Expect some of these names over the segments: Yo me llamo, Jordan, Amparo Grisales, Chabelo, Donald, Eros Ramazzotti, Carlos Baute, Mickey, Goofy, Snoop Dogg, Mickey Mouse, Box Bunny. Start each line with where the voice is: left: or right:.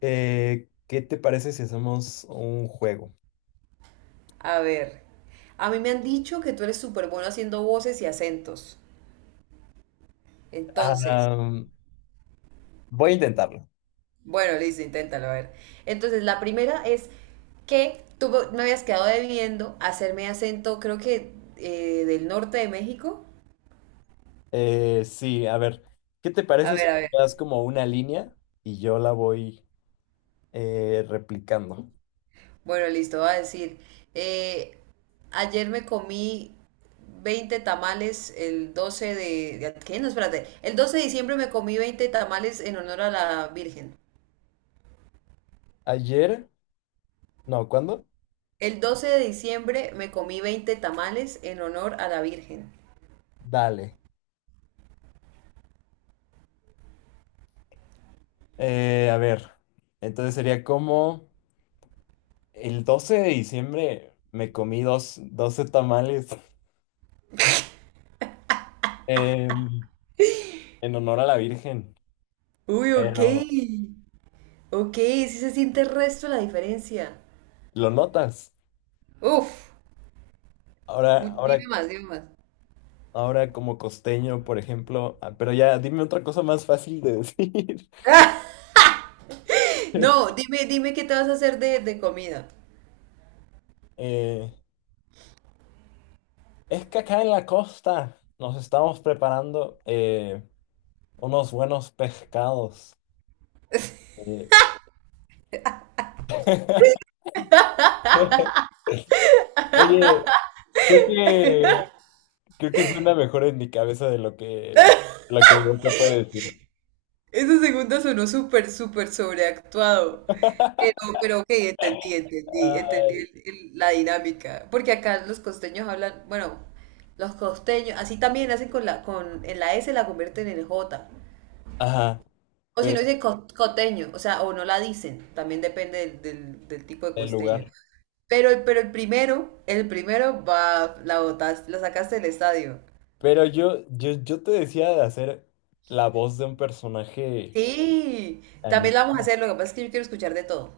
left: ¿Qué te parece si hacemos un juego?
right: A ver, a mí me han dicho que tú eres súper bueno haciendo voces y acentos. Entonces,
left: Ah, Voy a intentarlo.
right: bueno, listo, inténtalo, a ver. Entonces, la primera es que tú me habías quedado debiendo hacerme acento, creo que del norte de México.
left: Sí, a ver, ¿qué te
right: A
left: parece si
right: ver, a
left: me
right: ver.
left: das como una línea y yo la voy replicando?
right: Bueno, listo, va a decir, eh, ayer me comí 20 tamales el ¿Qué? No, espérate. El 12 de diciembre me comí 20 tamales en honor a la Virgen.
left: Ayer, no, ¿cuándo?
right: El 12 de diciembre me comí 20 tamales en honor a la Virgen.
left: Dale. A ver, entonces sería como el 12 de diciembre me comí dos, 12 tamales em, en honor a la Virgen,
right: Uy, ok.
left: pero
right: Ok, sí se siente el resto la diferencia.
left: lo notas.
right: Uf,
left: Ahora,
right: dime
left: ahora
right: más, dime más.
left: ahora como costeño, por ejemplo, ah, pero ya dime otra cosa más fácil de decir.
right: ¡Ah! No, dime, dime qué te vas a hacer de comida.
left: Eh, es que acá en la costa nos estamos preparando unos buenos pescados. Eh, Oye, creo que creo que suena mejor en mi cabeza de lo que yo puede decir.
right: Esa segunda sonó súper, súper sobreactuado. Pero ok, entendí la dinámica. Porque acá los costeños hablan, bueno, los costeños, así también hacen con con, en la S la convierten en J.
left: Ajá,
right: O si
left: pero
right: no dice coteño, o sea, o no la dicen, también depende del tipo de
left: en
right: costeño.
left: lugar.
right: Pero, pero el primero va, la botaste, la sacaste del estadio.
left: Pero yo te decía de hacer la voz de un personaje
right: Sí, también la vamos a
left: animado.
right: hacer, lo que pasa es que yo quiero escuchar de todo.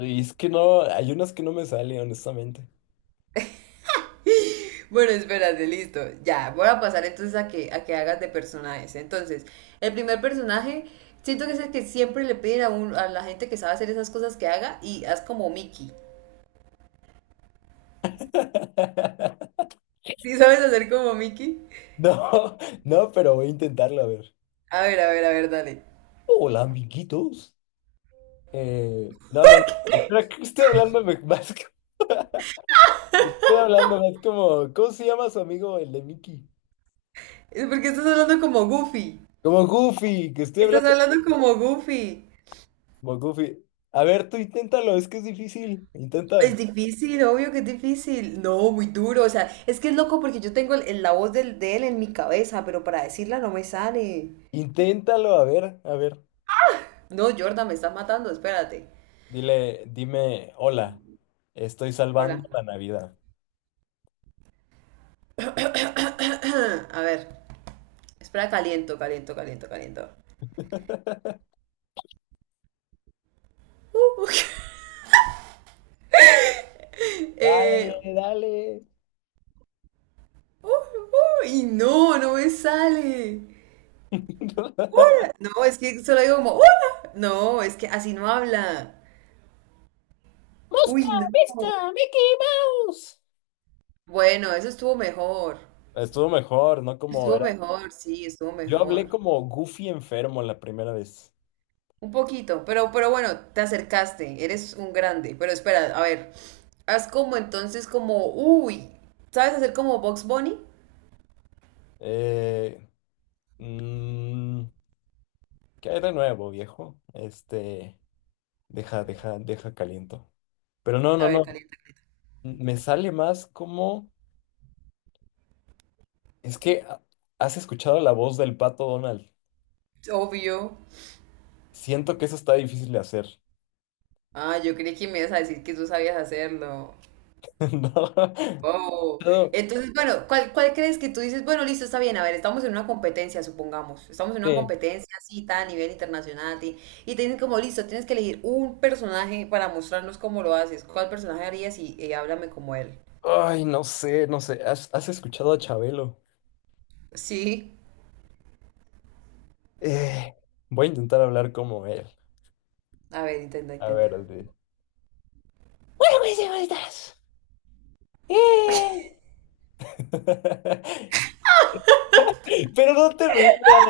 left: Y es que no, hay unas que no me salen, honestamente.
right: Bueno, espérate, listo. Ya, voy a pasar entonces a que hagas de personajes. Entonces, el primer personaje, siento que es el que siempre le piden a la gente que sabe hacer esas cosas que haga y haz como Mickey. ¿Sí sabes hacer como Mickey?
left: No, no, pero voy a intentarlo a ver.
right: A ver, a ver, a ver, dale.
left: Hola, amiguitos. No. Espera, que estoy hablando me- más que- Estoy hablando más como. ¿Cómo se llama su amigo, el de Mickey?
right: Es porque estás hablando como Goofy.
left: Como Goofy, que estoy
right: Estás
left: hablando
right: hablando como Goofy.
left: como Goofy. A ver, tú inténtalo, es que es difícil.
right: Es
left: Intenta.
right: difícil, obvio que es difícil. No, muy duro. O sea, es que es loco porque yo tengo la voz de él en mi cabeza, pero para decirla no me sale.
left: Inténtalo, a ver.
right: No, Jordan, me estás matando, espérate.
left: Dile, dime, hola, estoy
right: Hola.
left: salvando la Navidad.
right: A ver, espera, caliento, caliento, caliento, caliento. Uh,
left: Dale,
right: eh,
left: dale.
right: y no, no me sale. No, es que solo digo como, "Hola". No, es que así no habla. Uy, no.
left: ¡Pesca! Mickey Mouse.
right: Bueno, eso estuvo mejor.
left: Estuvo mejor, ¿no? Como
right: Estuvo
left: era.
right: mejor, sí, estuvo
left: Yo hablé
right: mejor.
left: como Goofy enfermo la primera vez.
right: Un poquito, pero bueno, te acercaste, eres un grande. Pero espera, a ver, haz como entonces como, uy, ¿sabes hacer como Box Bunny?
left: Eh, mm, ¿Qué hay de nuevo, viejo? Este, deja caliento. Pero no,
right: A
left: no,
right: ver,
left: no.
right: calienta.
left: Me sale más como. Es que has escuchado la voz del pato Donald.
right: Obvio.
left: Siento que eso está difícil de hacer.
right: Ah, yo creí que me ibas a decir que tú sabías hacerlo.
left: ¿No?
right: Oh,
left: Todo-
right: entonces, bueno, ¿cuál, cuál crees que tú dices? Bueno, listo, está bien, a ver, estamos en una competencia, supongamos, estamos en una
left: sí.
right: competencia así, tan a nivel internacional, y te dicen como, listo, tienes que elegir un personaje para mostrarnos cómo lo haces, ¿cuál personaje harías y, háblame como él?
left: Ay, no sé, no sé. ¿Has escuchado a Chabelo?
right: Sí,
left: Eh, Voy a intentar hablar como él.
right: a ver, intenta,
left: A
right: intenta.
left: ver, Adriel. Bueno, pues, señoritas. Eh, Pero no te rías.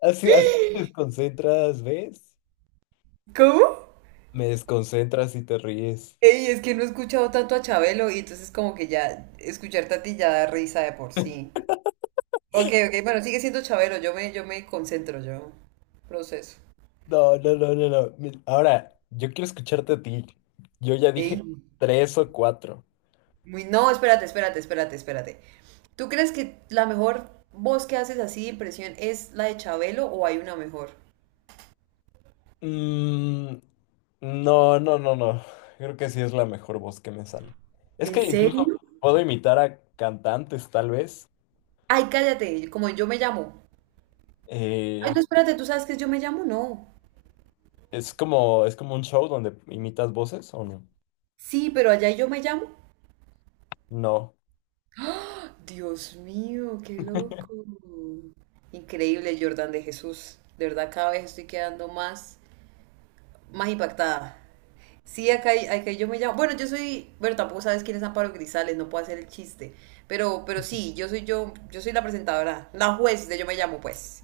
left: Así te desconcentras, ¿ves?
right: ¿Cómo?
left: Me desconcentras y te ríes.
right: Ey, es que no he escuchado tanto a Chabelo y entonces como que ya escucharte a ti ya da risa de por sí. Ok, ok, bueno, sigue siendo Chabelo, yo me concentro, yo proceso.
left: No, no, no, no, no. Mi- Ahora, yo quiero escucharte a ti. Yo ya
right: Ey.
left: dije tres o cuatro.
right: Muy, no, espérate, espérate, espérate, espérate. ¿Tú crees que la mejor voz que haces así de impresión es la de Chabelo o hay una mejor?
left: Mm, no, no, no, no. Creo que sí es la mejor voz que me sale. Es
right: ¿En
left: que incluso
right: serio?
left: puedo imitar a cantantes, tal vez.
right: Ay, cállate, como yo me llamo. Ay, no,
left: Eh,
right: espérate, ¿tú sabes que es yo me llamo? No.
left: es como un show donde imitas voces, ¿o no?
right: Sí, pero allá hay yo me llamo.
left: No,
right: Dios mío, qué loco. Increíble, Jordan de Jesús. De verdad, cada vez estoy quedando más, más impactada. Sí, acá, acá yo me llamo. Bueno, yo soy. Bueno, tampoco sabes quién es Amparo Grisales, no puedo hacer el chiste. Pero sí, yo soy la presentadora, la juez de Yo me llamo, pues.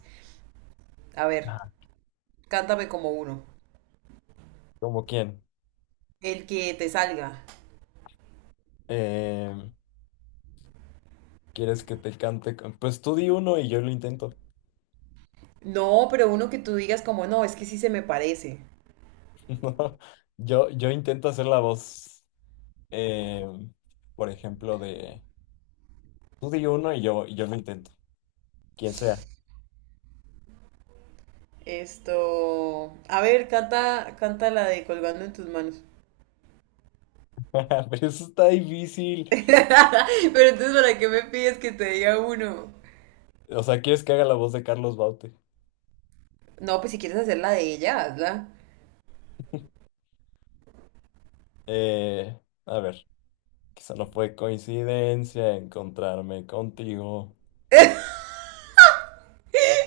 right: A ver, cántame como uno.
left: ¿como quién?
right: El que te salga.
left: Eh, ¿Quieres que te cante? Con- Pues tú di uno y yo lo intento.
right: No, pero uno que tú digas como, no, es que sí se me parece.
left: No, yo intento hacer la voz, eh, por ejemplo, de tú di uno y yo lo intento, quien sea.
right: Esto. A ver, canta, canta la de colgando en tus manos.
left: Pero eso está difícil.
right: Pero entonces, ¿para qué me pides que te diga uno?
left: O sea, ¿quieres que haga la voz de Carlos Baute?
right: No, pues si quieres hacer la de ella, hazla.
left: Eh, a ver, quizá no fue coincidencia encontrarme contigo.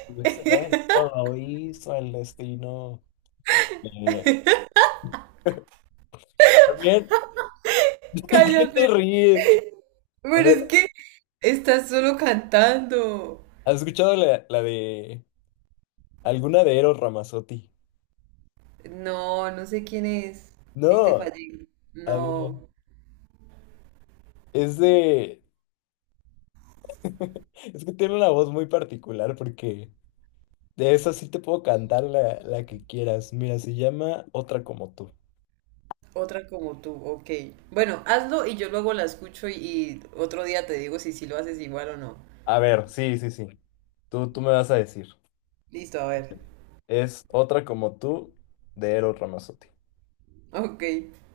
left: Pues esto lo hizo el destino. Eh, también, ¿qué
right: Cállate.
left: te ríes? A
right: Pero
left: ver,
right: es que estás solo cantando.
left: ¿has escuchado la de alguna de Eros Ramazzotti?
right: No, no sé quién es. Ahí te
left: No,
right: fallé.
left: a ver,
right: No,
left: es de... Es que tiene una voz muy particular porque de esa sí te puedo cantar la que quieras. Mira, se llama Otra como tú.
right: otra como tú, ok. Bueno, hazlo y yo luego la escucho y otro día te digo si, si lo haces igual o no.
left: A ver, sí, sí, sí. Tú me vas a decir.
right: Listo, a ver.
left: Es Otra como tú de Eros Ramazzotti.
right: Ok,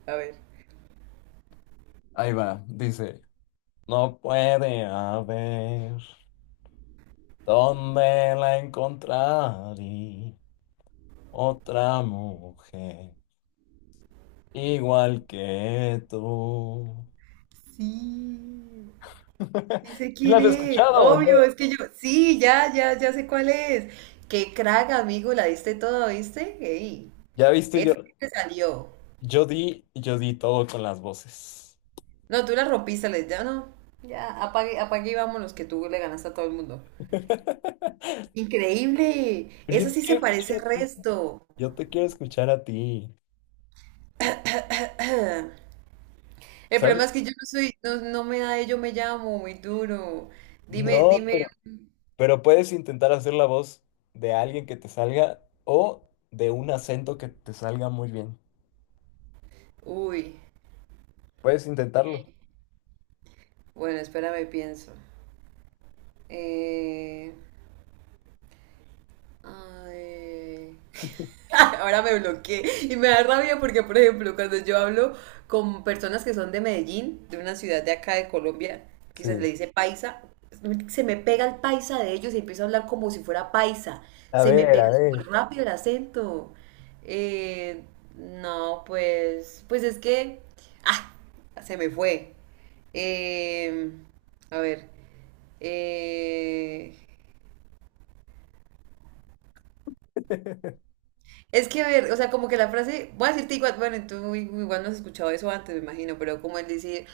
right: a ver.
left: Ahí va, dice. No puede haber dónde la encontraré otra mujer. Igual que tú.
right: Sí, sí sé
left: ¿Sí
right: quién
left: ¿Las has
right: es.
left: escuchado o no?
right: Obvio, es que yo. Sí, ya sé cuál es. Qué crack, amigo, la diste toda, ¿viste? Ey,
left: Ya viste, yo,
right: esa sí te salió.
left: yo di todo con las voces.
right: No, tú la rompiste, le ya no. Ya, apague, apague y vámonos, que tú le ganaste a todo el mundo. Increíble,
left: Pero yo
right: esa
left: te
right: sí se
left: quiero escuchar
right: parece al
left: a ti.
right: resto.
left: Yo te quiero escuchar a ti.
right: El
left: ¿Sabes?
right: problema es que yo no soy, no, no me da de yo me llamo, muy duro. Dime,
left: No,
right: dime,
left: pero puedes intentar hacer la voz de alguien que te salga o de un acento que te salga muy bien.
right: uy,
left: Puedes intentarlo.
right: bueno, espérame, pienso. Eh, Ay. Ahora me bloqueé y me da rabia porque, por ejemplo, cuando yo hablo con personas que son de Medellín, de una ciudad de acá de Colombia, que se le
left: Sí.
right: dice paisa, se me pega el paisa de ellos y empiezo a hablar como si fuera paisa.
left: A
right: Se me
left: ver, a
right: pega súper
left: ver.
right: rápido el acento. Eh, no, pues es que, ah, se me fue. Eh, a ver. Eh, Es que, a ver, o sea, como que la frase, voy a decirte igual, bueno, tú igual no has escuchado eso antes, me imagino, pero como el decir,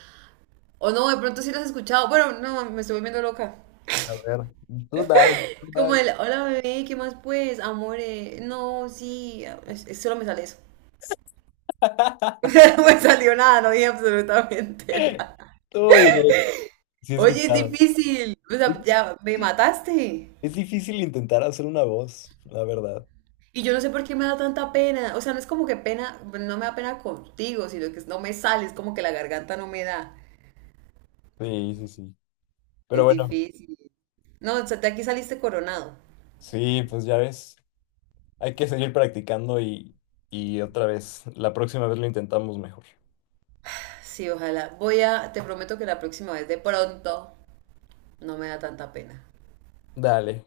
right: o no, de pronto sí lo has escuchado, bueno, no, me estoy volviendo loca.
left: A ver. Tú dale, tú
right: Como el,
left: dale.
right: hola bebé, ¿qué más pues? Amore, no, sí, solo me sale eso. No me salió nada, no dije absolutamente nada.
left: Tú bien. Sí, he
right: Oye, es
left: escuchado.
right: difícil, o
left: Es
right: sea, ya me
left: difícil,
right: mataste.
left: es difícil intentar hacer una voz, la verdad.
right: Y yo no sé por qué me da tanta pena, o sea, no es como que pena, no me da pena contigo, sino que no me sale, es como que la garganta no me da,
left: Sí, sí, sí. Pero
right: es
left: bueno,
right: difícil. No, o sea, de aquí saliste coronado.
left: sí, pues ya ves, hay que seguir practicando y otra vez, la próxima vez lo intentamos mejor.
right: Sí, ojalá. Voy a, te prometo que la próxima vez de pronto no me da tanta pena.
left: Dale,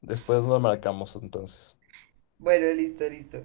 left: después nos marcamos entonces.
right: Bueno, listo, listo.